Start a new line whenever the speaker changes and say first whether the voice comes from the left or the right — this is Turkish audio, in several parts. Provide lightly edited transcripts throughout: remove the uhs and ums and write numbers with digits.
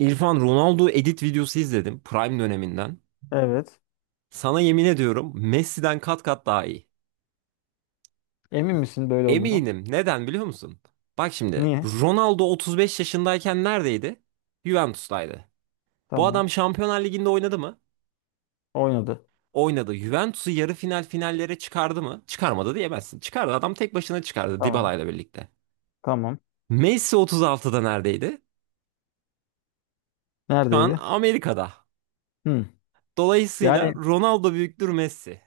right: İrfan, Ronaldo edit videosu izledim prime döneminden.
left: Evet.
right: Sana yemin ediyorum, Messi'den kat kat daha iyi.
left: Emin misin böyle olduğunu?
right: Eminim. Neden biliyor musun? Bak şimdi
left: Niye?
right: Ronaldo 35 yaşındayken neredeydi? Juventus'taydı. Bu
left: Tamam.
right: adam Şampiyonlar Ligi'nde oynadı mı?
left: Oynadı.
right: Oynadı. Juventus'u yarı final finallere çıkardı mı? Çıkarmadı diyemezsin. Çıkardı. Adam tek başına çıkardı
left: Tamam.
right: Dybala'yla birlikte.
left: Tamam.
right: Messi 36'da neredeydi? Şu an
left: Neredeydi?
right: Amerika'da.
left: Hmm.
right: Dolayısıyla
left: Yani
right: Ronaldo büyüktür Messi.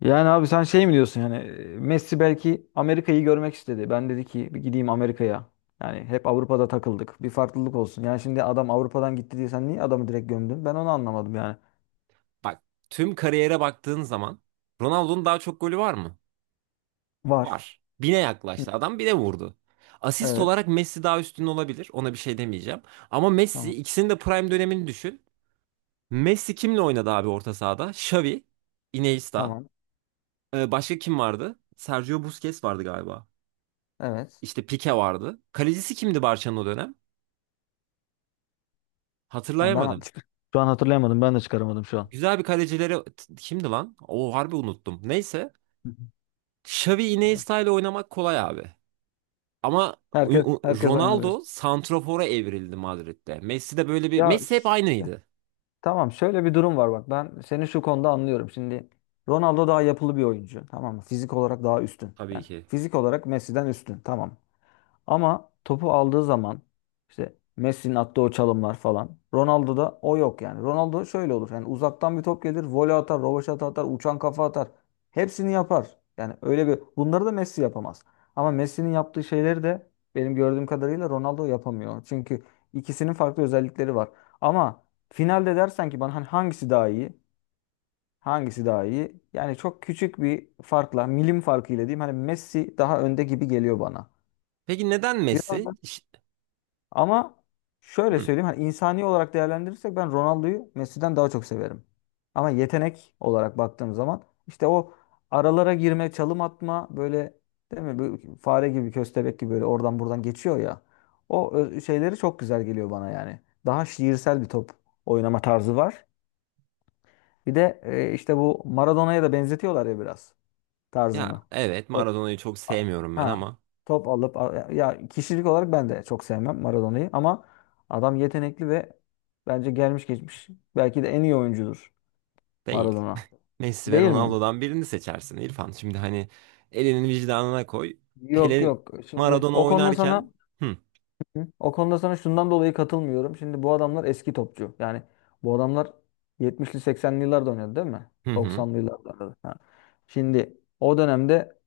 left: yani abi sen şey mi diyorsun yani Messi belki Amerika'yı görmek istedi. Ben dedi ki bir gideyim Amerika'ya. Yani hep Avrupa'da takıldık. Bir farklılık olsun. Yani şimdi adam Avrupa'dan gitti diye sen niye adamı direkt gömdün? Ben onu anlamadım yani.
right: Bak, tüm kariyere baktığın zaman Ronaldo'nun daha çok golü var mı?
left: Var.
right: Var. Bine
left: Hı.
right: yaklaştı. Adam bine vurdu. Asist
left: Evet.
right: olarak Messi daha üstün olabilir. Ona bir şey demeyeceğim. Ama Messi
left: Tamam.
right: ikisinin de prime dönemini düşün. Messi kimle oynadı abi orta sahada? Xavi, Iniesta.
left: Tamam.
right: Başka kim vardı? Sergio Busquets vardı galiba.
left: Evet.
right: İşte Pique vardı. Kalecisi kimdi Barça'nın o dönem?
left: Yani
right: Hatırlayamadım.
left: şu an hatırlayamadım. Ben de çıkaramadım şu an.
right: Güzel bir kalecileri kimdi lan? O harbi unuttum. Neyse.
left: Hı hı.
right: Xavi Iniesta ile oynamak kolay abi. Ama
left: Herkes herkes oynar diyorsun.
right: Ronaldo santrafora evrildi Madrid'de. Messi de böyle bir...
left: Ya,
right: Messi hep aynıydı,
left: tamam, şöyle bir durum var bak, ben seni şu konuda anlıyorum. Şimdi Ronaldo daha yapılı bir oyuncu, tamam mı? Fizik olarak daha üstün.
right: tabii
left: Yani
right: ki.
left: fizik olarak Messi'den üstün, tamam. Ama topu aldığı zaman işte Messi'nin attığı o çalımlar falan. Ronaldo'da o yok yani. Ronaldo şöyle olur. Yani uzaktan bir top gelir, voley atar, rövaşata atar, uçan kafa atar. Hepsini yapar. Yani öyle bir bunları da Messi yapamaz. Ama Messi'nin yaptığı şeyleri de benim gördüğüm kadarıyla Ronaldo yapamıyor. Çünkü ikisinin farklı özellikleri var. Ama finalde dersen ki bana hani hangisi daha iyi? Hangisi daha iyi? Yani çok küçük bir farkla, milim farkıyla diyeyim. Hani Messi daha önde gibi geliyor bana.
right: Peki neden
left: Biraz
right: Messi?
left: ama şöyle
right: Hı.
left: söyleyeyim, hani insani olarak değerlendirirsek ben Ronaldo'yu Messi'den daha çok severim. Ama yetenek olarak baktığım zaman işte o aralara girme, çalım atma böyle, değil mi? Bu fare gibi, köstebek gibi böyle oradan buradan geçiyor ya. Şeyleri çok güzel geliyor bana yani. Daha şiirsel bir top oynama tarzı var. Bir de işte bu Maradona'ya da benzetiyorlar ya biraz
right: Ya
left: tarzını.
right: evet, Maradona'yı çok sevmiyorum ben
left: Ha,
right: ama
left: top alıp, ya kişilik olarak ben de çok sevmem Maradona'yı ama adam yetenekli ve bence gelmiş geçmiş belki de en iyi oyuncudur
right: değil.
left: Maradona.
right: Messi ve
left: Değil mi?
right: Ronaldo'dan birini seçersin İrfan. Şimdi hani elinin vicdanına koy.
left: Yok
right: Pele
left: yok. Şimdi
right: Maradona
left: o konuda
right: oynarken
left: sana,
right: hı
left: hı? O konuda sana şundan dolayı katılmıyorum. Şimdi bu adamlar eski topçu. Yani bu adamlar 70'li 80'li yıllarda oynadı değil mi?
right: hı hı
left: 90'lı yıllarda. Da. Ha. Şimdi o dönemde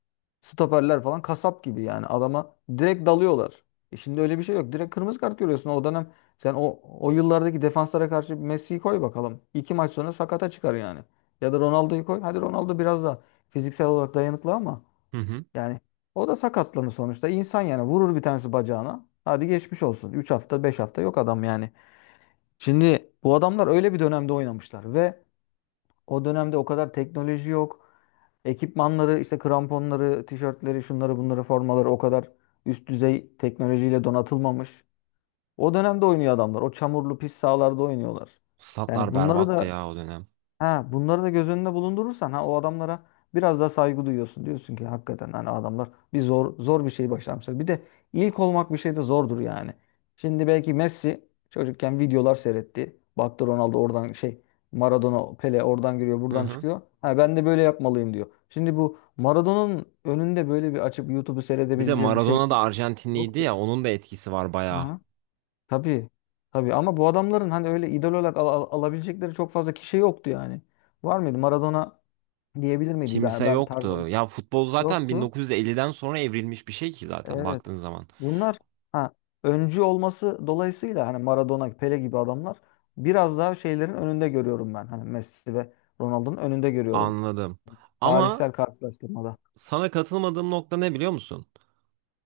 left: stoperler falan kasap gibi yani adama direkt dalıyorlar. E şimdi öyle bir şey yok. Direkt kırmızı kart görüyorsun. O dönem sen o yıllardaki defanslara karşı Messi'yi koy bakalım. İki maç sonra sakata çıkar yani. Ya da Ronaldo'yu koy. Hadi Ronaldo biraz da fiziksel olarak dayanıklı ama
right: hı. Hı.
left: yani o da sakatlanır sonuçta. İnsan yani vurur bir tanesi bacağına. Hadi geçmiş olsun. Üç hafta 5 hafta yok adam yani. Şimdi bu adamlar öyle bir dönemde oynamışlar ve o dönemde o kadar teknoloji yok. Ekipmanları işte kramponları, tişörtleri, şunları bunları formaları o kadar üst düzey teknolojiyle donatılmamış. O dönemde oynuyor adamlar. O çamurlu pis sahalarda oynuyorlar.
right: Statlar
left: Yani bunları
right: berbattı
left: da,
right: ya o dönem.
left: ha, bunları da göz önünde bulundurursan, ha, o adamlara biraz daha saygı duyuyorsun. Diyorsun ki hakikaten hani adamlar bir zor bir şey başarmışlar. Bir de ilk olmak bir şey de zordur yani. Şimdi belki Messi çocukken videolar seyretti. Baktı Ronaldo oradan şey, Maradona Pele oradan giriyor
right: Hı
left: buradan
right: hı.
left: çıkıyor. Ha ben de böyle yapmalıyım diyor. Şimdi bu Maradona'nın önünde böyle bir açıp YouTube'u
right: Bir de
left: seyredebileceği bir şey
right: Maradona da Arjantinliydi ya,
left: yoktu.
right: onun da etkisi var bayağı.
left: Aha. Tabii. Tabii ama bu adamların hani öyle idol olarak alabilecekleri çok fazla kişi yoktu yani. Var mıydı? Maradona diyebilir miydi? Ben,
right: Kimse
left: ben
right: yoktu.
left: tarzım
right: Ya futbol zaten
left: yoktu.
right: 1950'den sonra evrilmiş bir şey ki zaten
left: Evet.
right: baktığın zaman.
left: Bunlar, ha, öncü olması dolayısıyla hani Maradona, Pele gibi adamlar biraz daha şeylerin önünde görüyorum ben. Hani Messi ve Ronaldo'nun önünde görüyorum.
right: Anladım. Ama
left: Tarihsel karşılaştırmada.
right: sana katılmadığım nokta ne biliyor musun?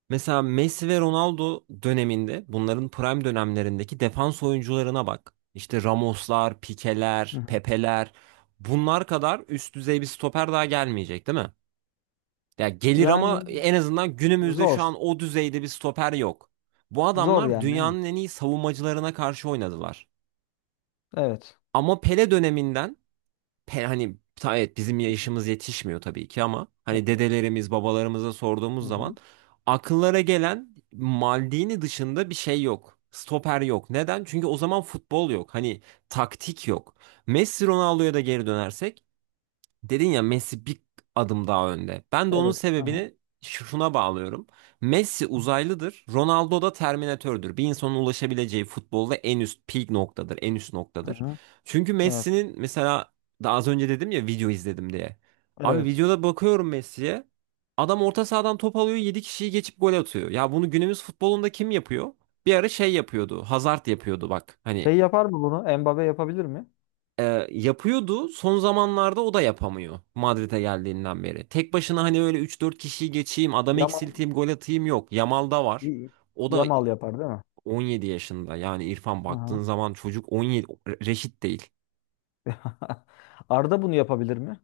right: Mesela Messi ve Ronaldo döneminde bunların prime dönemlerindeki defans oyuncularına bak. İşte Ramoslar,
left: Hı
right: Pikeler,
left: hı.
right: Pepeler, bunlar kadar üst düzey bir stoper daha gelmeyecek değil mi? Ya gelir ama
left: Yani
right: en azından günümüzde
left: zor.
right: şu an o düzeyde bir stoper yok. Bu
left: Zor
right: adamlar
left: yani.
right: dünyanın en iyi savunmacılarına karşı oynadılar.
left: Evet.
right: Ama Pele döneminden evet, bizim
left: Hı.
right: yaşımız yetişmiyor tabii ki ama hani dedelerimiz babalarımıza
left: Hı
right: sorduğumuz zaman
left: hı.
right: akıllara gelen Maldini dışında bir şey yok. Stoper yok. Neden? Çünkü o zaman futbol yok. Hani taktik yok. Messi Ronaldo'ya da geri dönersek, dedin ya Messi bir adım daha önde. Ben de onun
left: Evet. Hı hı.
right: sebebini şuna bağlıyorum. Messi uzaylıdır, Ronaldo da Terminatördür. Bir insanın ulaşabileceği futbolda en üst peak noktadır, en üst
left: Hı
right: noktadır.
left: hı.
right: Çünkü
left: Evet.
right: Messi'nin mesela daha az önce dedim ya video izledim diye. Abi
left: Evet.
right: videoda bakıyorum Messi'ye. Adam orta sahadan top alıyor, 7 kişiyi geçip gol atıyor. Ya bunu günümüz futbolunda kim yapıyor? Bir ara şey yapıyordu. Hazard yapıyordu bak. Hani
left: Şey yapar mı bunu? Mbappe yapabilir mi?
right: yapıyordu. Son zamanlarda o da yapamıyor Madrid'e geldiğinden beri. Tek başına hani öyle üç dört kişiyi geçeyim, adam
left: Yamal.
right: eksilteyim, gol atayım yok. Yamal da var. O da
left: Yamal yapar değil mi?
right: 17 yaşında. Yani İrfan
left: Hı hı.
right: baktığın zaman çocuk 17, reşit değil.
left: Arda bunu yapabilir mi?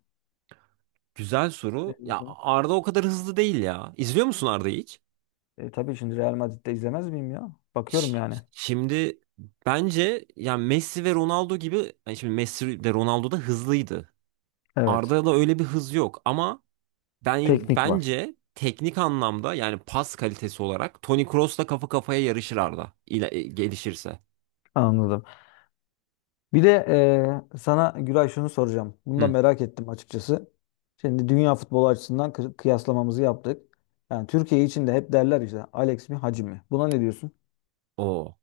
right: Güzel
left: Ne
right: soru. Ya
left: diyorsun?
right: Arda o kadar hızlı değil ya. İzliyor musun Arda'yı hiç?
left: Tabii şimdi Real Madrid'de izlemez miyim ya? Bakıyorum
right: Ş-
left: yani.
right: Şimdi bence yani Messi ve Ronaldo gibi, yani şimdi Messi de Ronaldo da hızlıydı.
left: Evet.
right: Arda'da öyle bir hız yok ama ben
left: Teknik var.
right: bence teknik anlamda yani pas kalitesi olarak Toni Kroos'la kafa kafaya yarışır Arda. Gelişirse.
left: Anladım. Bir de sana Güray şunu soracağım. Bunu da
right: Hı.
left: merak ettim açıkçası. Şimdi dünya futbolu açısından kıyaslamamızı yaptık. Yani Türkiye için de hep derler işte Alex mi Hacı mı? Buna ne diyorsun?
right: O.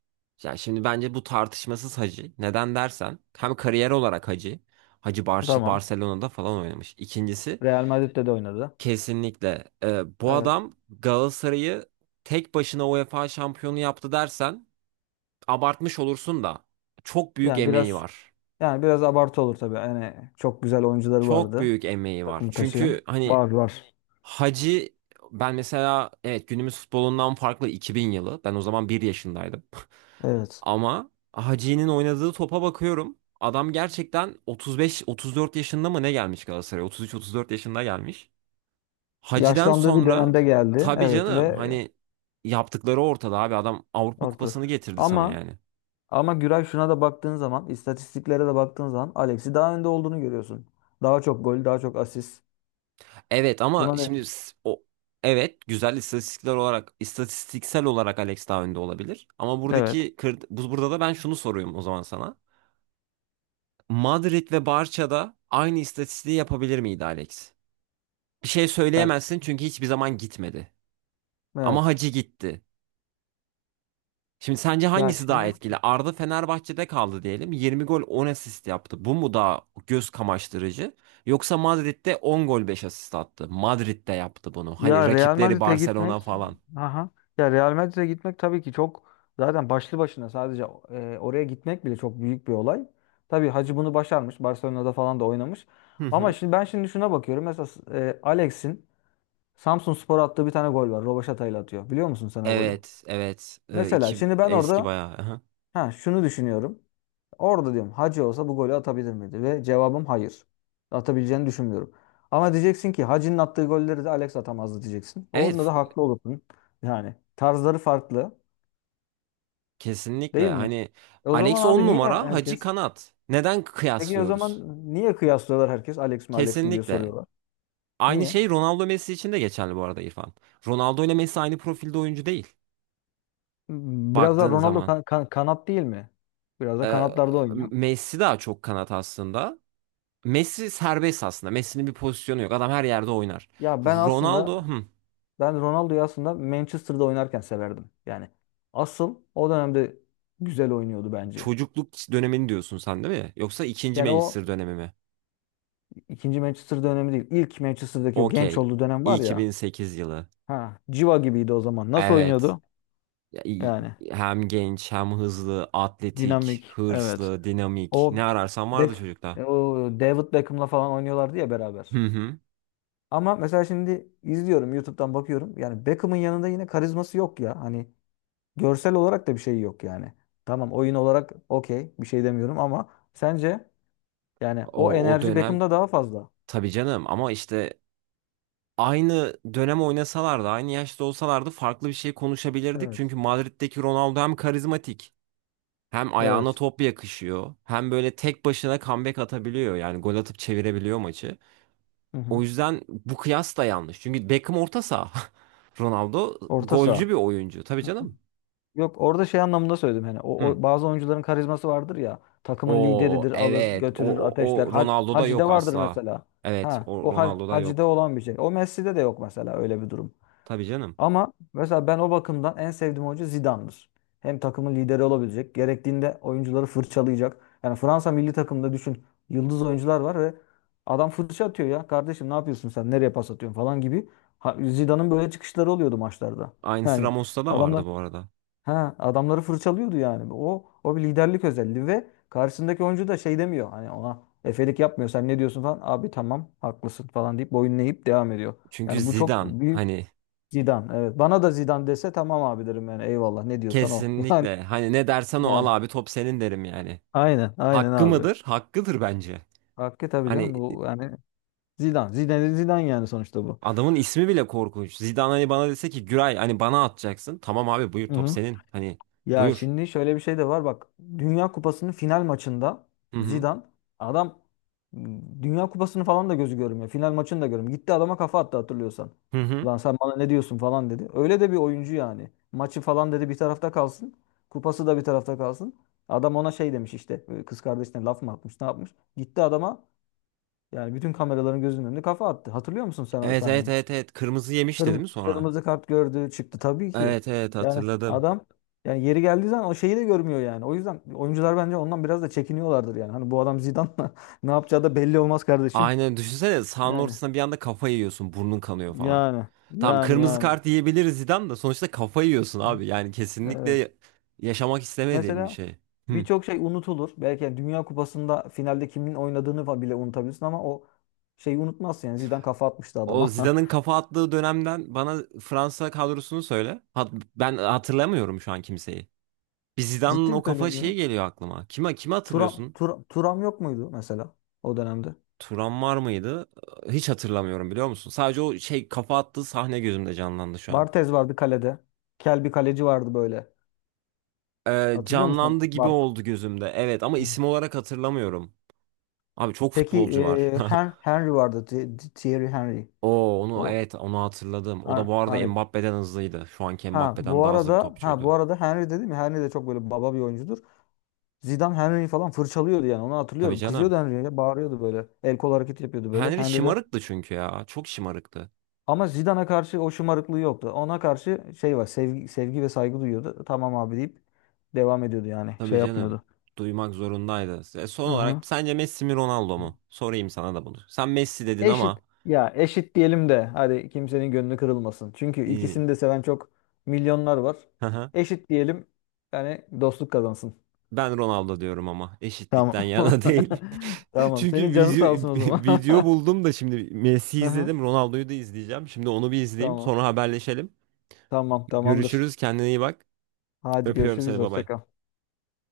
right: Yani şimdi bence bu tartışmasız Hacı. Neden dersen hem kariyer olarak Hacı. Hacı
left: Tamam.
right: Barcelona'da falan oynamış. İkincisi
left: Real Madrid'de de oynadı.
right: kesinlikle bu
left: Evet.
right: adam Galatasaray'ı tek başına UEFA şampiyonu yaptı dersen abartmış olursun da çok büyük
left: Yani
right: emeği
left: biraz
right: var.
left: Yani biraz abartı olur tabii. Yani çok güzel oyuncuları
right: Çok
left: vardı.
right: büyük emeği var.
left: Takımı taşıyan.
right: Çünkü hani
left: Var var.
right: Hacı, ben mesela evet, günümüz futbolundan farklı 2000 yılı. Ben o zaman bir yaşındaydım.
left: Evet.
right: Ama Hacı'nın oynadığı topa bakıyorum. Adam gerçekten 35-34 yaşında mı ne gelmiş Galatasaray'a? 33-34 yaşında gelmiş. Hacı'den
left: Yaşlandığı bir
right: sonra
left: dönemde geldi.
right: tabii
left: Evet
right: canım,
left: ve
right: hani yaptıkları ortada abi, adam Avrupa
left: ortada.
right: Kupası'nı getirdi sana
left: Ama,
right: yani.
left: ama Güray, şuna da baktığın zaman, istatistiklere de baktığın zaman Alex'i daha önde olduğunu görüyorsun. Daha çok gol, daha çok asist.
right: Evet ama
left: Buna ne?
right: şimdi s- o evet, güzel istatistikler olarak, istatistiksel olarak Alex daha önde olabilir. Ama
left: Evet.
right: buradaki burada da ben şunu soruyorum o zaman sana. Madrid ve Barça'da aynı istatistiği yapabilir miydi Alex? Bir şey
left: Ya,
right: söyleyemezsin çünkü hiçbir zaman gitmedi. Ama
left: evet.
right: Hacı gitti. Şimdi sence
left: Ya
right: hangisi daha
left: şimdi,
right: etkili? Arda Fenerbahçe'de kaldı diyelim. 20 gol 10 asist yaptı. Bu mu daha göz kamaştırıcı? Yoksa Madrid'de 10 gol 5 asist attı. Madrid'de yaptı bunu. Hani
left: ya Real
right: rakipleri
left: Madrid'e
right: Barcelona
left: gitmek,
right: falan.
left: aha. Ya Real Madrid'e gitmek tabii ki çok, zaten başlı başına sadece oraya gitmek bile çok büyük bir olay. Tabii Hacı bunu başarmış. Barcelona'da falan da oynamış. Ama şimdi ben şimdi şuna bakıyorum. Mesela Alex'in Samsunspor'a attığı bir tane gol var. Robaşata'yla atıyor. Biliyor musun sen o golü?
right: Evet, evet.
left: Mesela
right: İki
left: şimdi ben
right: eski
left: orada,
right: bayağı. Aha.
left: ha, şunu düşünüyorum. Orada diyorum Hacı olsa bu golü atabilir miydi? Ve cevabım hayır. Atabileceğini düşünmüyorum. Ama diyeceksin ki Hacı'nın attığı golleri de Alex atamazdı diyeceksin.
right: Evet,
left: Onda da
right: f-
left: haklı olursun. Yani tarzları farklı,
right: kesinlikle.
left: değil mi?
right: Hani
left: E o zaman
right: Alex 10
left: abi niye
right: numara, Hacı
left: herkes?
right: kanat. Neden
left: Peki o zaman
right: kıyaslıyoruz?
left: niye kıyaslıyorlar, herkes Alex mi Alex mi diye
right: Kesinlikle.
left: soruyorlar.
right: Aynı
left: Niye?
right: şey Ronaldo Messi için de geçerli bu arada İrfan. Ronaldo ile Messi aynı profilde oyuncu değil.
left: Biraz da
right: Baktığın
left: Ronaldo
right: zaman.
left: kanat değil mi? Biraz da kanatlarda oynuyor.
right: Messi daha çok kanat aslında. Messi serbest aslında. Messi'nin bir pozisyonu yok. Adam her yerde oynar.
left: Ya ben aslında,
right: Ronaldo, hı,
left: ben Ronaldo'yu aslında Manchester'da oynarken severdim. Yani asıl o dönemde güzel oynuyordu bence.
right: çocukluk dönemini diyorsun sen değil mi? Yoksa ikinci
left: Yani o
right: Manchester dönemi mi?
left: ikinci Manchester dönemi değil. İlk Manchester'daki o genç
right: Okey.
left: olduğu dönem var ya.
right: 2008 yılı.
left: Ha, civa gibiydi o zaman. Nasıl
right: Evet.
left: oynuyordu?
right: Ya,
left: Yani
right: hem genç, hem hızlı, atletik,
left: dinamik. Evet.
right: hırslı, dinamik.
left: O
right: Ne ararsan vardı
left: Beck,
right: çocukta.
left: e, o David Beckham'la falan oynuyorlardı ya beraber.
right: Hı hı.
left: Ama mesela şimdi izliyorum YouTube'dan bakıyorum. Yani Beckham'ın yanında yine karizması yok ya. Hani görsel olarak da bir şey yok yani. Tamam oyun olarak okey bir şey demiyorum ama sence, yani o
right: O, o
left: enerji
right: dönem
left: Beckham'da daha fazla.
right: tabii canım ama işte aynı dönem oynasalardı, aynı yaşta olsalardı farklı bir şey konuşabilirdik.
left: Evet.
right: Çünkü Madrid'deki Ronaldo hem karizmatik, hem ayağına
left: Evet.
right: top yakışıyor, hem böyle tek başına comeback atabiliyor. Yani gol atıp çevirebiliyor maçı.
left: Hı hı.
right: O yüzden bu kıyas da yanlış. Çünkü Beckham orta saha. Ronaldo
left: Orta
right: golcü
left: saha.
right: bir oyuncu. Tabii
left: Hı hı.
right: canım.
left: Yok orada şey anlamında söyledim, hani
right: Hı.
left: o bazı oyuncuların karizması vardır ya, takımın
right: O
left: lideridir alır
right: evet.
left: götürür
right: O, o,
left: ateşler,
right: o Ronaldo'da
left: Hacı'da
right: yok
left: vardır
right: asla.
left: mesela,
right: Evet,
left: ha,
right: o
left: o ha,
right: Ronaldo'da
left: Hacı'da
right: yok.
left: olan bir şey o Messi'de de yok mesela, öyle bir durum.
right: Tabii canım.
left: Ama mesela ben o bakımdan en sevdiğim oyuncu Zidane'dır. Hem takımın lideri olabilecek, gerektiğinde oyuncuları fırçalayacak. Yani Fransa milli takımında düşün, yıldız oyuncular var ve adam fırça atıyor ya. Kardeşim ne yapıyorsun sen? Nereye pas atıyorsun falan gibi. Ha, Zidane'ın böyle çıkışları oluyordu maçlarda.
right: Aynısı
left: Yani
right: Ramos'ta da vardı
left: adamlar,
right: bu arada.
left: ha, adamları fırçalıyordu yani. O bir liderlik özelliği ve karşısındaki oyuncu da şey demiyor. Hani ona efelik yapmıyor. Sen ne diyorsun falan. Abi tamam haklısın falan deyip boyun eğip devam ediyor.
right: Çünkü
left: Yani bu çok
right: Zidane,
left: büyük.
right: hani
left: Zidane evet. Bana da Zidane dese tamam abi derim yani, eyvallah ne diyorsan o.
right: kesinlikle hani ne dersen o, al
left: Yani
right: abi top senin derim yani.
left: aynen
right: Hakkı
left: abi.
right: mıdır? Hakkıdır bence.
left: Hakkı tabii canım
right: Hani
left: bu yani. Zidane. Zidane yani sonuçta bu.
right: adamın ismi bile korkunç. Zidane hani bana dese ki Güray hani bana atacaksın. Tamam abi buyur
left: Hı
right: top
left: hı.
right: senin. Hani
left: Ya
right: buyur.
left: şimdi şöyle bir şey de var bak. Dünya Kupası'nın final maçında
right: Hı hı.
left: Zidane, adam, Dünya Kupası'nı falan da gözü görmüyor. Final maçını da görmüyor. Gitti adama kafa attı hatırlıyorsan.
right: Hı hı.
left: Ulan sen bana ne diyorsun falan dedi. Öyle de bir oyuncu yani. Maçı falan dedi bir tarafta kalsın. Kupası da bir tarafta kalsın. Adam ona şey demiş işte, kız kardeşine laf mı atmış ne yapmış. Gitti adama, yani bütün kameraların gözünün önünde kafa attı. Hatırlıyor musun sen o
right: Evet evet
left: sahneyi?
right: evet evet. Kırmızı yemişti değil mi sonra?
left: Kırmızı kart gördü çıktı tabii ki.
right: Evet evet
left: Yani
right: hatırladım.
left: adam, yani yeri geldiği zaman o şeyi de görmüyor yani. O yüzden oyuncular bence ondan biraz da çekiniyorlardır yani. Hani bu adam Zidane'la ne yapacağı da belli olmaz kardeşim.
right: Aynen düşünsene sahanın
left: Yani
right: ortasına bir anda kafa yiyorsun, burnun kanıyor falan.
left: yani
right: Tamam
left: yani
right: kırmızı
left: yani.
right: kart yiyebiliriz, Zidane da sonuçta, kafa yiyorsun
left: Hı,
right: abi. Yani
left: evet.
right: kesinlikle yaşamak istemediğin bir
left: Mesela
right: şey. Hı.
left: birçok şey unutulur. Belki yani Dünya Kupası'nda finalde kimin oynadığını falan bile unutabilirsin ama o şeyi unutmazsın yani. Zidane kafa atmıştı
right: O
left: adama.
right: Zidane'ın kafa attığı dönemden bana Fransa kadrosunu söyle. Ben hatırlamıyorum şu an kimseyi. Bir Zidane'ın
left: Ciddi mi
right: o kafa
left: söylüyorum ya?
right: şeyi geliyor aklıma. Kime kimi hatırlıyorsun?
left: Turam yok muydu mesela o dönemde?
right: Turan var mıydı? Hiç hatırlamıyorum biliyor musun? Sadece o şey kafa attığı sahne gözümde canlandı şu an.
left: Barthez vardı kalede. Kel bir kaleci vardı böyle. Hatırlıyor musun onu?
right: Canlandı gibi
left: Bart.
right: oldu gözümde. Evet ama isim olarak hatırlamıyorum. Abi çok
left: Peki
right: futbolcu var.
left: Henry vardı. Thierry Henry.
right: Oo onu
left: O
right: evet, onu hatırladım. O da bu arada
left: Henry.
right: Mbappe'den hızlıydı. Şu anki
left: Ha
right: Mbappe'den
left: bu
right: daha hızlı bir
left: arada, ha
right: topçuydu.
left: bu arada Henry dedim ya, Henry de çok böyle baba bir oyuncudur. Zidane Henry'yi falan fırçalıyordu yani onu
right: Tabii
left: hatırlıyorum. Kızıyordu
right: canım.
left: Henry'e, bağırıyordu böyle. El kol hareketi yapıyordu böyle.
right: Henry
left: Henry de
right: şımarıktı çünkü ya. Çok şımarıktı.
left: ama Zidane'a karşı o şımarıklığı yoktu. Ona karşı şey var, sevgi, sevgi ve saygı duyuyordu. Tamam abi deyip devam ediyordu yani,
right: Tabii
left: şey
right: canım.
left: yapmıyordu.
right: Duymak zorundaydı. Son
left: Hı
right: olarak sence Messi mi Ronaldo
left: hı.
right: mu? Sorayım sana da bunu. Sen Messi dedin
left: Eşit,
right: ama.
left: ya eşit diyelim de hadi kimsenin gönlü kırılmasın. Çünkü
right: e,
left: ikisini de seven çok milyonlar var. Eşit diyelim, yani dostluk kazansın.
right: Ben Ronaldo diyorum ama
left: Tamam.
right: eşitlikten yana değil.
left: Tamam. Senin
right: Çünkü
left: canın
right: video,
left: sağ olsun o zaman.
right: video buldum da şimdi Messi
left: Aha,
right: izledim, Ronaldo'yu da izleyeceğim. Şimdi onu bir izleyeyim,
left: tamam.
right: sonra haberleşelim.
left: Tamam, tamamdır.
right: Görüşürüz, kendine iyi bak.
left: Hadi
right: Öpüyorum
left: görüşürüz.
right: seni,
left: Hoşça
right: baba.
left: kal.